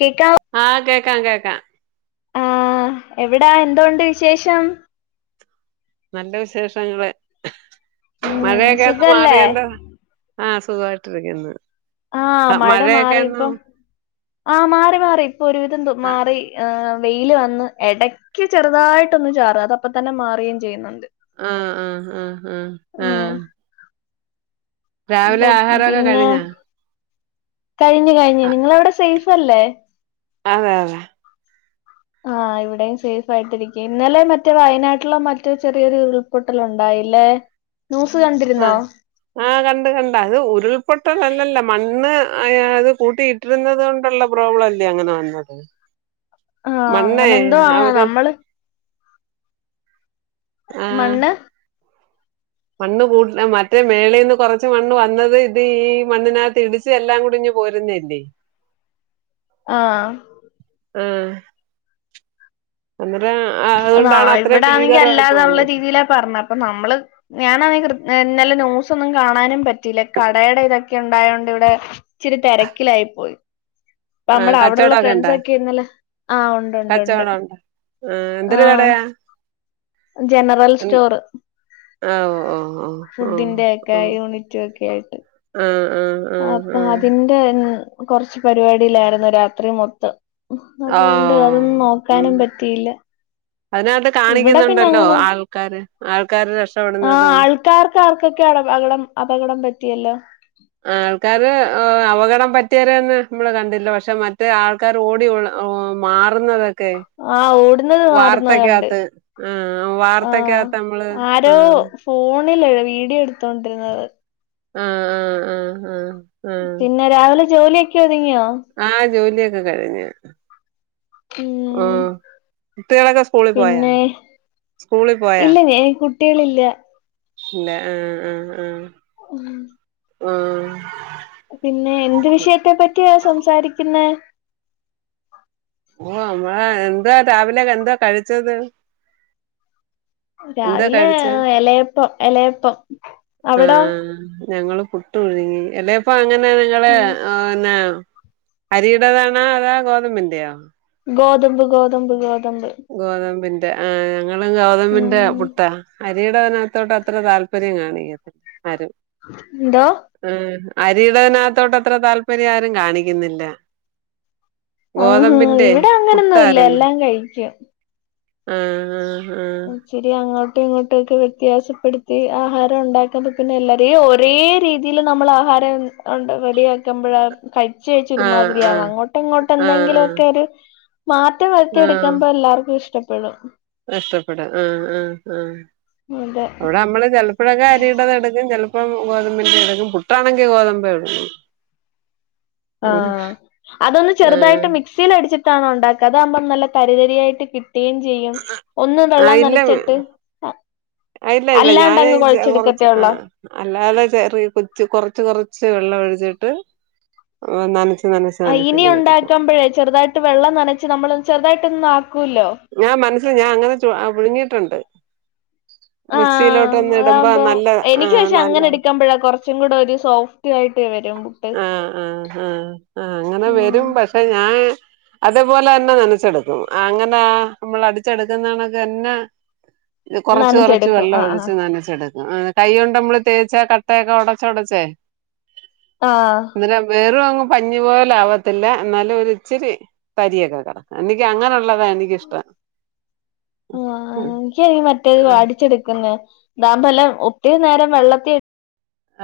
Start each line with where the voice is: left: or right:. left: കേക്കാവോ
right: ആഹ് കേക്കാം കേക്കാം
left: ആ എവിടാ എന്തോണ്ട് വിശേഷം
right: നല്ല വിശേഷങ്ങള്
left: ഉം
right: മഴയൊക്കെ ഒന്ന്
left: സുഖല്ലേ
right: മാറിയേണ്ട ആഹ് സുഖായിട്ടിരിക്ക്ന്ന്
left: ആഹ് മഴ മാറി ഇപ്പം ആഹ് മാറി മാറി ഇപ്പൊ ഒരുവിധം
right: ആഹ്
left: മാറി വെയില് വന്ന് ഇടയ്ക്ക് ചെറുതായിട്ടൊന്ന് ചാറി അത് അപ്പ തന്നെ മാറുകയും ചെയ്യുന്നുണ്ട്
right: ആഹ് ആഹ് ആ ആഹ് ആഹ്
left: ഉം
right: രാവിലെ ആഹാരമൊക്കെ കഴിഞ്ഞാ
left: കഴിഞ്ഞു കഴിഞ്ഞ്
right: ആ,
left: നിങ്ങളവിടെ സേഫ് അല്ലേ?
right: അതെ അതെ
left: ആഹ് ഇവിടെയും സേഫ് ആയിട്ടിരിക്കയാ ഇന്നലെ മറ്റേ വയനാട്ടിലോ മറ്റോ ചെറിയൊരു ഉൾപൊട്ടല് ഉണ്ടായില്ലേ? ന്യൂസ് കണ്ടിരുന്നോ
right: ആ കണ്ട് കണ്ട് അത് ഉരുൾപൊട്ടല്ലല്ലേ മണ്ണ് അത് കൂട്ടി ഇരുന്നത് കൊണ്ടുള്ള പ്രോബ്ലം അല്ലേ അങ്ങനെ വന്നത്
left: ആഹ്
right: മണ്ണേ
left: അങ്ങനെ എന്തോ ആണ്
right: അവര്
left: നമ്മള്
right: ആഹ്
left: മണ്ണ്
right: മണ്ണ് കൂടു മറ്റേ മേളിന്ന് കുറച്ച് മണ്ണ് വന്നത് ത് ഈ മണ്ണിനകത്ത് ഇടിച്ച എല്ലാം കൂടി ഇഞ് പോരുന്നല്ലേ
left: ആഹ്
right: ഉം ആ,
left: അതാ
right: അതുകൊണ്ടാണ് അത്രയും
left: ഇവിടാണെങ്കി
right: ഭീകരമായിട്ട്
left: അല്ലാതുള്ള
right: വന്നത്
left: രീതിയിലാ പറഞ്ഞ അപ്പൊ നമ്മള് ഞാനാണേ ക്രി ഇന്നല ന്യൂസ് ഒന്നും കാണാനും പറ്റിയില്ല കടയുടെ ഇതൊക്കെ ഉണ്ടായതോണ്ട് ഇവിടെ ഇച്ചിരി തിരക്കിലായി പോയി അപ്പ
right: ആ
left: നമ്മടെ അവിടെള്ള
right: കച്ചവടൊക്കെ
left: ഫ്രണ്ട്സ്
right: ഒണ്ടാ
left: ഒക്കെ ഇന്നലെ ആഹ് ഉണ്ട് ഉണ്ട് ഉണ്ട്
right: കച്ചവടംണ്ട ആ എന്തര്
left: ആഹ്
right: കടയാ
left: ജനറൽ സ്റ്റോറ്
right: ആഹ് ഓ ഓ ഓ
left: ഫുഡിന്റെ ഒക്കെ യൂണിറ്റും ഒക്കെ ആയിട്ട്
right: ആഹ് ആഹ്
left: അപ്പൊ അതിന്റെ കൊറച്ച് പരിപാടിയിലായിരുന്നു രാത്രി മൊത്തം
right: ആ. ഓ
left: അതുകൊണ്ട് അതൊന്നും
right: ഉം.
left: നോക്കാനും പറ്റിയില്ല
right: അതിനകത്ത്
left: ഇവിടെ പിന്നെ
right: കാണിക്കുന്നുണ്ടല്ലോ
left: അങ്ങനെ
right: ആൾക്കാര് ആൾക്കാര് രക്ഷപ്പെടുന്നതും
left: കാർ ക്കാർക്കൊക്കെ അടപ അടപകം അപകടം പറ്റിയല്ലോ
right: ആൾക്കാര് അപകടം പറ്റിയോരേന്നും നമ്മള് കണ്ടില്ല പക്ഷെ മറ്റേ ആൾ ആൾക്കാർ ഓടി മാറുന്നതൊക്കെ ക്കെ
left: ആഹ് ഓടുന്നത് മാറുന്നത് കണ്ട്
right: വാർത്തക്കകത്ത് ആ വാർത്തക്കകത്ത് നമ്മള് ആഹ്
left: ഫോണിൽ വീഡിയോ എടുത്ത് ത്തൊണ്ടിരുന്നത്
right: ആഹ് ആഹ് ആഹ് ആഹ് ആഹ് ആഹ്
left: പിന്നെ രാവിലെ ജോലിയൊക്കെ ഒതുങ്ങിയോ
right: ആ ജോലിയൊക്കെ കഴിഞ്ഞു
left: ഉം
right: കുട്ടികളൊക്കെ സ്കൂളിൽ പോയാ
left: പിന്നെ
right: സ്കൂളിൽ പോയാ
left: ഇല്ല ഞ കുട്ടികളില്ല
right: ഇല്ല ആഹ് ആഹ് ആഹ്
left: ഒന്നും
right: ആഹ്
left: പിന്നെ എന്ത് വിഷയത്തെ പറ്റിയ സംസാരിക്ക്ന്നേ
right: ഓ നമ്മളേ എന്താ രാവിലെ എന്തുവാ കഴിച്ചത് എന്താ
left: രാവിലെ
right: കഴിച്ചേ
left: എലയപ്പം എലയപ്പം അവിടോ
right: ആഹ് ഞങ്ങള് പു ട്ടുയുങ്ങി അല്ലേപ്പം അങ്ങനെ ഞങ്ങള്
left: ഉം
right: ഓന്നേ അരീടേതാണോ അതാ ഗോതമ്പിന്റെയോ?
left: ഗോതമ്പ് ഗോതമ്പ് ഗോതമ്പ്
right: ഗോതമ്പിന്റെ ആ ഞങ്ങള് ഗോതമ്പിന്റെ
left: ഉം
right: പുട്ടാ അ രീടാനത്തോട്ട് അത്ര താല്പര്യം കാണീ ആരും
left: ന്തോ
right: ആ അരീടനാത്തോട്ട് അത്ര താല്പര്യം ആരും കാണിക്ക്ന്നില്ല
left: ആഹ്
right: ഗോതമ്പിൻ്റെ
left: ഇവിടെ അങ്ങനൊന്നും ഇല്ല
right: പുട്ടായിര്ന്ന്
left: എല്ലാം കഴിക്കും
right: ആഹ് ആഹ്
left: ശരി അങ്ങോട്ടും ഇങ്ങോട്ടും ഒക്കെ വ്യത്യാസപ്പെടുത്തി ആഹാരം ഉണ്ടാക്കാതെ പിന്നെ എല്ലാരും ഒരേ രീ തില് നമ്മള് ആഹാരം ഉണ്ട് റെഡിയാക്കുമ്പഴാണ് കഴിച് കഴച്ച്
right: ആഹ് ആഹ്
left: ഒരുമാതിരിയാവും അങ്ങോട്ടൊ ഇങ്ങോട്ടൊ
right: ആഹ് ആഹ് ആഹ്
left: എന്തെങ്കിലൊക്കെ ഒര് മാറ്റം വര്ത്തി എട്ക്കമ്പോ എല്ലാവർക്കും ഇഷ്ടപ്പെടും
right: നഷ്ടപ്പെടും ആഹ് ആഹ് ആഹ്
left: അതെ
right: അവിടെ നമ്മള് ചെൽ ഇപ്പോഴൊക്കെ അരിടാതെ എടുക്കും ചെൽപ്പോം ഗോതമ്പിന്റെ എടുക്കും പുട്ടാണെങ്കിൽ ഗോതമ്പ് എടുക്കും
left: ആഹ് അതൊന്ന് ചെറുതായിട്ട്
right: ആഹ്
left: മിക് സീലടിച്ചിട്ടാണോ ണ്ടാക്ക അതാകുമ്പ നല്ല തരി തരിയായിട്ട് കി ട്ടേം ചെയ്യും ഒന്ന് വെള്ളം നനച്ചിട്ട് ആ
right: അയ്ലല്ല ഞാന് കൊറച്ച് ആ
left: ഉള്ളോ
right: അല്ലാതെ ചെറിയ കൊച്ച് കൊറച്ച് കൊറച്ച് വെള്ളം ഒഴിച്ചിട്ട് നനച്
left: ആ ഇനി ഉണ്ടാക്കമ്പഴേ ചെറുതായിട്ട് വെള്ളം നനച്ച് നമ്മളൊ ചെറുതായിട്ട് ഒന്നും ആകോല്ലോ
right: ഞാൻ മനസ്സിൽ ഞാൻ അങ്ങനെ ചു ആ പുയുങ്ങിട്ടുണ്ട്
left: ആഹ്
right: ഇടുമ്പോ
left: അതാകുമ്പോ
right: നല്ല
left: എനിക്ക്
right: ആഹ്
left: പക്ഷെ
right: നല്ല
left: അങ്ങനെ എട്ക്കമ്പഴാ കൊറച്ച് ച്ചും കൂടെ ഒരു സോഫ്റ്റ് ആയിട്ട് വരും
right: ആഹ് ആഹ് ആഹ് ആ അങ്ങനെ
left: ഉം
right: വരും പക്ഷെ ഞാൻ അതേപോലെ എന്നെ നനച്ചെട്ക്കും അങ്ങനെ നമ്മൾ അടിച്ചെടുക്കുന്നാണക്കെ എന്നെ ഇത് കൊറച്ച് കൊറച്ച്
left: നനച്ചെടുക്കും
right: വെള്ളം
left: ആഹ് ആഹ്
right: ഒഴിച്ച് നനച്ചെട് ആ കൈ കൊണ്ട് നമ്മള് തേച്ചാ കട്ടയൊക്കെ ഒടച് ഒടച്ചേ
left: ആഹ്
right: അന്നേരം വേറും അങ് പഞ്ഞി പോലെ ആവത്തില്ല എന്നാലും ഒര് ഇച്ചിരി തരിയെക്കാരം എനിക്ക് അങ്ങനെള്ളതാ എനി
left: ആഹ് ഇൻക്കത് മറ്റേത്
right: ആഹ്
left: വാടിച്ചെടുക്കുന്നേ ദാമ്പലം ഒത്തിരി നേരം വെള്ളത്തി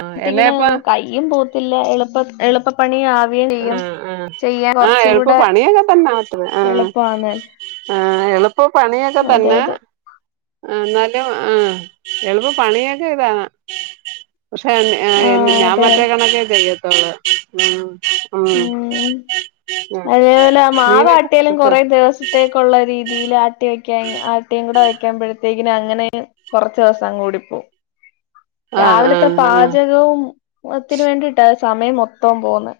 right: ആഹ്
left: ട്ടിങ്ങനെ
right: എലയപ്പ
left: കയ്യും പോത്തില്ല എളുപ്പം എളുപ്പം പണി ആവേം ചെയ്യും
right: ആഹ് ആഹ്
left: ചെയ്യാൻ
right: ആഹ്
left: കൊറച്ചും
right: എളുപ്പ
left: കൂടെ
right: പണിയൊക്കെ തന്നെ മറ്റത് ആഹ്
left: എളുപ്പമാന്നേ
right: ആഹ് എളുപ്പ പണിയൊക്കെ തന്നെ ആ ന്നാലും ആഹ് എളുപ്പ പണിയൊക്കെ ഇതാണാ പക്ഷെ
left: ആഹ്
right: ഞാൻ
left: അതെ
right: മറ്റേ കണക്കേ ചെയ്യത്തൊള്ളൂ
left: ഉം
right: ഉം
left: അതേപോലെ
right: മീനൊക്കെ
left: മാവ്ട്ടിയലും
right: കിട്ടോ
left: കുറെ ദിവസം ത്തേക്കുള്ള രീതിയിൽ ആട്ടി വെക്കാ ആട്ടിയും കൂടെ വയ്ക്മ്പോഴത്തേക്കിനും അങ്ങനെ കുറച്ച ദിവസം കൂടിപ്പോ
right: ആഹ്
left: രാവിലത്തെ
right: ആഹ് ആഹ്
left: പാചകവും ത്തിന് വേണ്ടിട്ടാ സമയം മൊത്തം പോന്നെ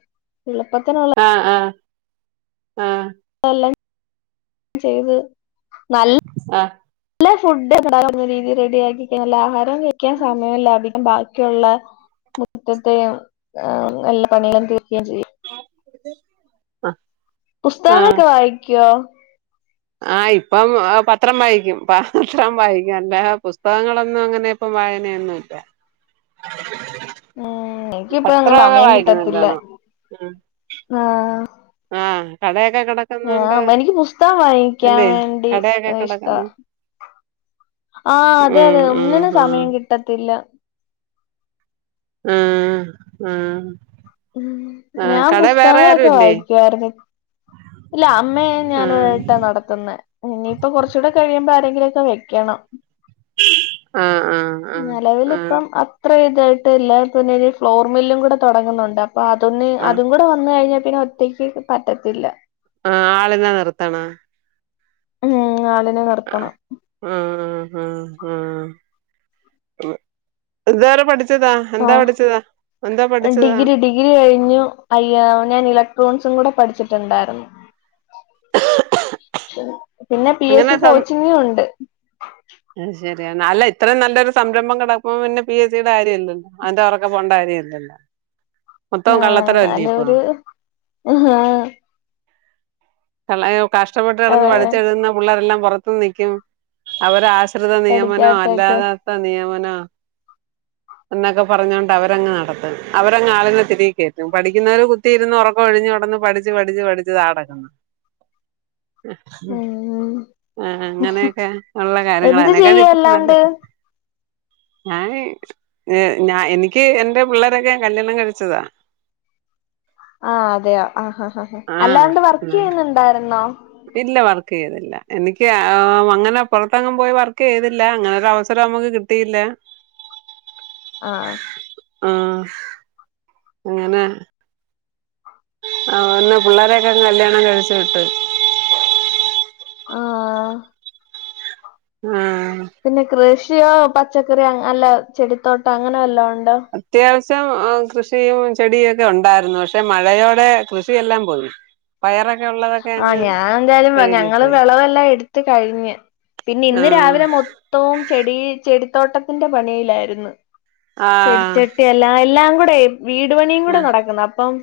left: എളുപ്പത്തിനുള്ള
right: ആഹ് ആഹ് ആഹ്
left: [unintelligible] ചെയ്ത് നല്ല
right: ആഹ്
left: നല്ല ഫുഡ് [inaudible] രീതിൽ റെഡി ആക്കി നല്ല ആഹാരം കഴിക്കാൻ സമയമല്ല അടിക്കും ബാക്കിയുള്ള മുറ്റത്തെ നല്ല പണി തീർക്കുകയും ചെയ്യും
right: [unintelligible] ആഹ്
left: പുസ്തകങ്ങളൊക്കെ വായികോ
right: അഹ് ഇപ്പം പത്രം വായിക്കും പ പത്രം വായിക്കും അല്ല പുസ്തകങ്ങളൊന്നും അങ്ങനെ ഇപ്പം വായനൊന്നുംല്ല
left: ഉം എനിക്കിപ്പ അങ്ങനെ
right: പത്രമൊക്കെ
left: സമയം
right: വായിക്കും
left: കിട്ടത്തില്ല
right: നല്ലോണം ഉം
left: ആഹ്
right: ആഹ് കടയാക്കെ കട
left: ആഹ് എനിക്ക് പുസ്തകം വാങ്ങിക്കാൻ വേണ്ടി
right: കടയൊക്കെ
left: ഇഷ്ട
right: കിടക്കുന്നു
left: ആഹ് അതെ
right: ഉം
left: അതെ
right: ഉം
left: ഒന്നിനും
right: ഉം
left: സമയം കിട്ടത്തില്ല
right: ഉം ഉം
left: ഉം ഞാൻ
right: ആരും
left: പുസ്തകങ്ങളൊക്കെ
right: ഇല്ലേ
left: വായിക്കുയിരുന്നു ഇല്ല അമ്മയ
right: ആഹ്
left: ഞൻട്ടാ നടത്തുന്ന ഇനിയിപ്പൊ കുറച്ച കൂടെ കഴിയുമ്പോ ആരെങ്കിലുംക്കെ വെക്കണം
right: ആഹ് ആഹ് ആഹ് ആഹ്
left: നിലവിലിപ്പം അത്ര ഇതായിട്ട്ല്ല പിന്നെഈ ഫ്ലോർ മില്ലും കൂടെ തുടങ്ങുന്നുണ്ട് അപ്പൊ അതൊന്ന
right: ആഹ്
left: അതും കൂടെ വന്ന കഴിഞ്ഞാ പിന്നെ ഒറ്റയ്ക്ക് പറ്റത്തില്ല
right: ആഹ് ആളെല്ലാ നിർത്തണ
left: ഉം ആളിനെ നിർതണം
right: ഉം ഉം ഉം ഉം ഉം ഇതുറെ പഠി ച്ചതാ എന്താ
left: ആഹ്
right: പഠിച്ചതാ എന്താ പഠിച്ചതാ
left: ഡിഗ്രി ഡിഗ്രി കഴിഞ്ഞു അയ്യ ഞാൻ ഇലക്ട്രോണിക്സും കൂടെ പഠിച്ചിട്ടുണ്ടായിരുന്നു പിന്നെ പി എസ്
right: അങ്ങനെ
left: സി കോച്ചിങ്ങും ഉണ്ട്
right: ശരിയ അല്ല ഇത്രയും നല്ലൊരു സംരംഭം കിടക്കുമ്പ പിന്നെ പി എസ് സിയുടെ കാര്യമ ഇല്ലല്ലോ അന്റെ ഉറക്കെ പോകേണ്ട കാര്യം ഇല്ലല്ലോ മൊത്തം കള്ളത്തരംല്ലേ ഇപ്പൊ
left: ആഹ്
right: കഷ്ടപ്പെട്ട്
left: ആ
right: കിടന്ന് പഠിച്ചഴുതുന്ന പിള്ളേരെല്ലാം പുറത്ത് നൽക്കും അവ വിശൃത നിയമനോ
left: പഠിക്കാത്തൊക്കെ
right: അല്ലാതാത്ത നിയമനോ
left: ആഹ്
right: എന്നൊക്കെ പറഞ്ഞോണ്ട് അവരങ് നടത്തും അവരങ്ങ് ആളിനെ തിരിക കയറ്റും പഠിക്കുന്നവര് കുത്തി ഇരുന്ന് ഉറക്കം ഒഴിഞ്ടന്ന് പഠ പടിച്ച് പടിച്ച് താടക്കുന്നു
left: ഉം
right: ആഹ് അങ്ങനെയൊക്കെ ഉള്ള
left: എന്ത്
right: കാര്യങ്ങളനെക്കാള
left: ചെയ്യ
right: ഇത്ര
left: അല്ലാണ്ട്
right: നല്ലത് ഞാന് ഏയ് ഞാ എനിക്ക് എൻ്റെ പിള്ളേരൊക്കെ കല്യാണം കഴിച്ചതാ
left: ആഹ് അതെയോ ആഹ്
right: ആഹ്
left: അല്ലാണ്ട് വർക്ക് ചെയ്യുന്നുണ്ടായിരുന്നോ
right: ഇല്ല വർക്ക് ചെയ്തില്ല എനിക്ക് അങ്ങനെപ്പുറത്തങ്ങും പോയി വർക്ക് ചെയ്തില്ല അങ്ങനെ ഒരു അവസരം നമുക്ക് കി ത്തില്ല
left: ആഹ്
right: ആഹ് അങ്ങനെ ഒന്ന് പിള്ളേരൊക്കെ കല്യാണം കഴിച്ചു വിട്ട്
left: ആഹ്
right: ആഹ്
left: പിന്നെ കൃഷിയോ പച്ചക്കറിയോ അല്ല ചെടിത്തോട്ടം അങ്ങനെല്ലോ ഉണ്ടൊ
right: അത്യാവശ്യം കൃഷിയും ചെടിയും ഒക്കെ ഉണ്ടായിരുന്നു പക്ഷെ മഴയോടെ കൃഷിയെല്ലാം പോയി പയറൊക്കെ ഉള്ളത്
left: ആഹ് ഞാൻ എന്തായാലും ഞങ്ങള് വിളവെല്ലാം എടുത് കഴിഞ്ഞ് പിന്നെ ഇന്ന്
right: ആഹ്
left: രാവിലെ മു തോം ചെടി ചെടിത്തോട്ടത്തിന്റെ പണിയിലായിരുന്നു ചെടിച്ച
right: ആഹ്
left: ട്ടി എല്ലാ എല്ലാം കൂടെ വീട് പണിയും കൂടെ നടക്കുന്ന അപ്പം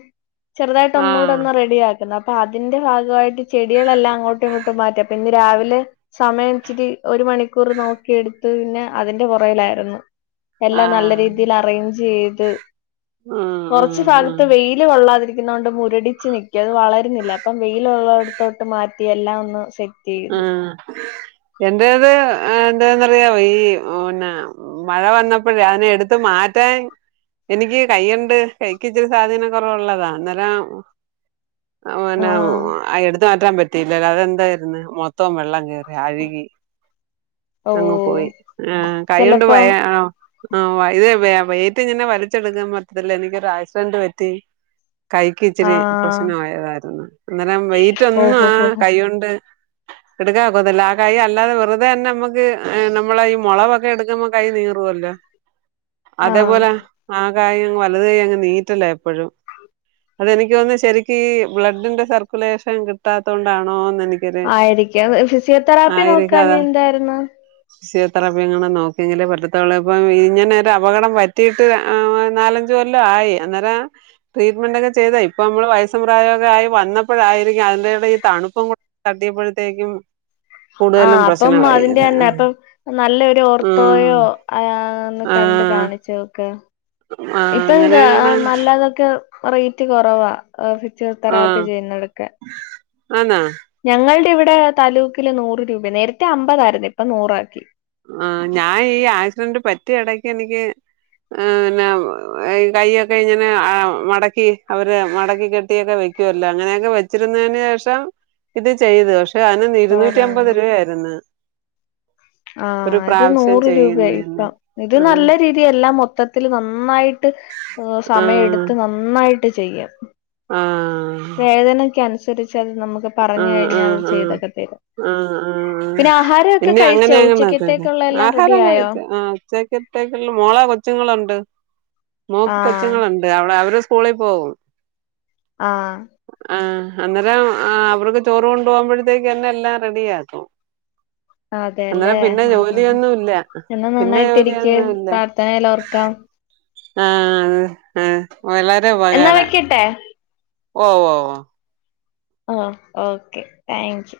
left: ചെറുതായിട്ട്
right: ആഹ്
left: ഒന്നുകൂടി
right: ആഹ്
left: ഒന്ന് റെഡി ആ എന്നാപ്പതിന്റെ ഭാഗവായിട്ട് ചെടികളെല്ലാം അങ്ങോട്ടും ഇങ്ങോട്ടും മാറ്റി അപ്പൊ ഇന്ന് രാവിലെ സമയം ഇച്ചിരി ഒരു മണിക്കൂർ നോക്കിയെടുത്ത് പിന്നെ അതിന്റെ പുറയിലായിരുന്നു എല്ലാം നല്ല
right: ആഹ്
left: രീതിയിൽ അറേഞ്ച്യ്ത്
right: ആഹ്
left: കൊർച്
right: ആഹ് ആഹ്
left: ഭാഗത്ത് വെയില് കൊള്ളാതിരിക്കുന്നോണ്ട് മുരടിച്ച് നിക്ക അത് വളരുന്നില്ല ഇപ്പം വെയിയിലുള്ളോട്ത്തോട്ട് മാറ്റി എല്ലാം ഒന്ന് സെ
right: ആഹ് എന്റേത് എന്താെന്നറിയോ ഈ പിന്നെ മഴ വന്നപ്പോഴ അതിനെ എടുത് മാറ്റാൻ എനിക്ക് കയ്യുണ്ട് കൈക്ക് ഇച്ചിരി സാധീന കുറവുള്ളതാ അന്നേരം ഓന്നെ
left: ആഹ്
right: എടുത്ത് മാറ്റാൻ പറ്റിയില്ലല്ലോ അതെന്താ ന്ന് മൊത്തം വെള്ളം കേറി അഴുകി
left: ഓ
right: അങ്ങ് പോയി ആഹ് കയ്യണ്ട്
left: ചെലപ്പം
right: വായാ ഓഹ് ആഹ് ഇത് വേറ്റ് ഇങ്ങനെ വലിച്ചെടുക്കാൻ പറ്റത്തില്ല എനിക്കൊരു ആക്സിഡന്റ് പറ്റി കൈക്ക് ഇച്ചിരി
left: ആഹ്
right: പ്രശ്ന ആയതായിരുന്നു അന്നേരം വെയിറ്റ് ഒന്നും ആ
left: ഓഹോ ഹോ ഹോ
right: കയ്യണ്ട് എടുക്കക്കുന്നല്ല ആ കൈ അല്ലതെവെറുതന്നെ നമുക്ക് ത് ഹ് നമ്മള ഈ മുളവൊക്കെ എടുക്കുമ്പോ കൈ നീറുവല്ലോ
left: ആഹ്
right: അതേപോലെ ആഹ് കായംങ്ങ് വലത കയ് അങ്ങ് നീറ്റല്ല എപ്പോഴും അതെനിക്കോന്നെ ശെരിക് ഈ ബ്ലഡിന്റെ സർക്കുലേഷൻ കിട്ടാത്തത് കൊണ്ടാണോന്ന് എനി
left: ആയിരിക്കും ഫിസിയോതെറാപ്പി നോക്കാ
right: അതാ
left: ഞേ എന്തായിരുന്നു
right: ഫിസിയോതെറാപ്പി ഇങ്ങനെ നോക്കിയെങ്കില് പറ്റത്തള്ളൂ ഇപ്പ ഇങ്ങനരെ അപകടംപറ്റിട്ട് നാലഞ് ന്ജ് കൊല്ലം ആയി അന്നേരം ട്രീറ്റ്മെന്റ് ഒക്കെ ചെയ്താ ഇപ്പോ മ്മള് വയസ്സും പ്രായോഗായി വന്നപ്പഴായിരിക്കും അതിന്റെടെ ഈ തണുപ്പും കൂ തട്ടിയപ്പോഴത്തേക്കും
left: ആഹ്
right: കൂടുതലും
left: അപ്പം
right: പ്രശ്നമായി
left: അതിന്റെ
right: ഇത്
left: തന്നെ അപ്പൊ നല്ലൊരു ഓർത്തോയോ ആന്ന്
right: ആ
left: കണ്ട്
right: ആ
left: കാണിച്ചോക്കെ
right: ആഹ്
left: ഇപ്പം ഗാ
right: അങ്ങനെയാണോ
left: നല്ലാതൊക്കെ പ റേറ്റ് കുറവാ എഹ് ഫിസിയോ തെറാപ്പി ചെയ്യുന്നടൊക്കെ
right: ആന്നോ
left: ഞങ്ങളുടെ ഇവിടെ താലൂക്കില് നൂറ് രൂപ നേരത്തെ അമ്പതായിരുന്നു ഇപ്പ നൂറാക്കി
right: ആഹ് ഞാൻ ഈ ആക്സിഡന്റ് പറ്റിയ ഇടക്ക് എനിക്ക് ആഹ് ന്നെ കൈയ്യൊക്കെ ഇങ്ങനെ ആഹ് മടക്കി അവര് മടക്കി കെട്ടിയൊക്കെ വെക് ക്യോല്ലോ അങ്ങനെയൊക്കെ വെച്ചിരുന്നയ്ന് ശേഷം ഇത് ചെയ്തു പക്ഷെ അന് ഇരുന്നൂറ്റി അമ്പത്
left: കൊറവുണ്ട്
right: രൂവയായിരുന്നു
left: ആഹ് അത്
right: പ്രാവശ്യം
left: നൂറ് രൂപ ഇപ്പ
right: ചെയ്യുന്നതിന്
left: ഇത് നല്ല
right: ആഹ്
left: രീതി തി എല്ലാം മൊത്തത്തില് നന്നായിട്ട് സമയം
right: ആഹ്
left: എടുത്ത് നന്നായിട്ട് ചെയ്യാം
right: ആഹ്
left: വേദനക് അനുസരിച്ച് അത് നമുക്ക്
right: ആഹ്
left: പറഞ്ഞുഴിഞ്ഞാൽ അത്
right: ആഹ് ആഹ്
left: ചെയ്തൊക്കെ തര
right: ആഹ് ആഹ്
left: പിന്നെ ആഹാരോക്കെ
right: ഇനി അങ്ങനെ
left: കഴിച്ചോ
right: അങ്ങനൊക്കെ
left: ഉച്ചക്കത്തേക്കുള്ള എല്ലാം റെഡി ആയോ
right: ച്ചേകെതേക്ള്ളെ മോള കൊച്ചുങ്ങളുണ്ട് മോക്ക്
left: ആഹ്
right: കൊച്ചുങ്ങളു തെ അവളെ അവര് സ്കൂളി പോകും
left: ആഹ്
right: ആഹ് അന്നേരം ആഹ് അവർക്ക് ചോറ് കൊണ്ടു പോഉമ്പഴത്തേക്ക് തന്നെ എല്ലാം റെഡി ആക്കും
left: അതെല്ലേ
right: അന്നേരം പിന്നെ
left: ആഹ് ആഹ്
right: ജോലിയൊന്നും ഇല്ല പിന്നെ ജോലിയൊന്നും ഇല്ല
left: ഏലൊർക്കം
right: ആ ഹാ വളരെ ഉപകാര
left: ഇട്ടേ
right: ഓ വോ വ
left: ആ ഓക്കേ താങ്ക് യു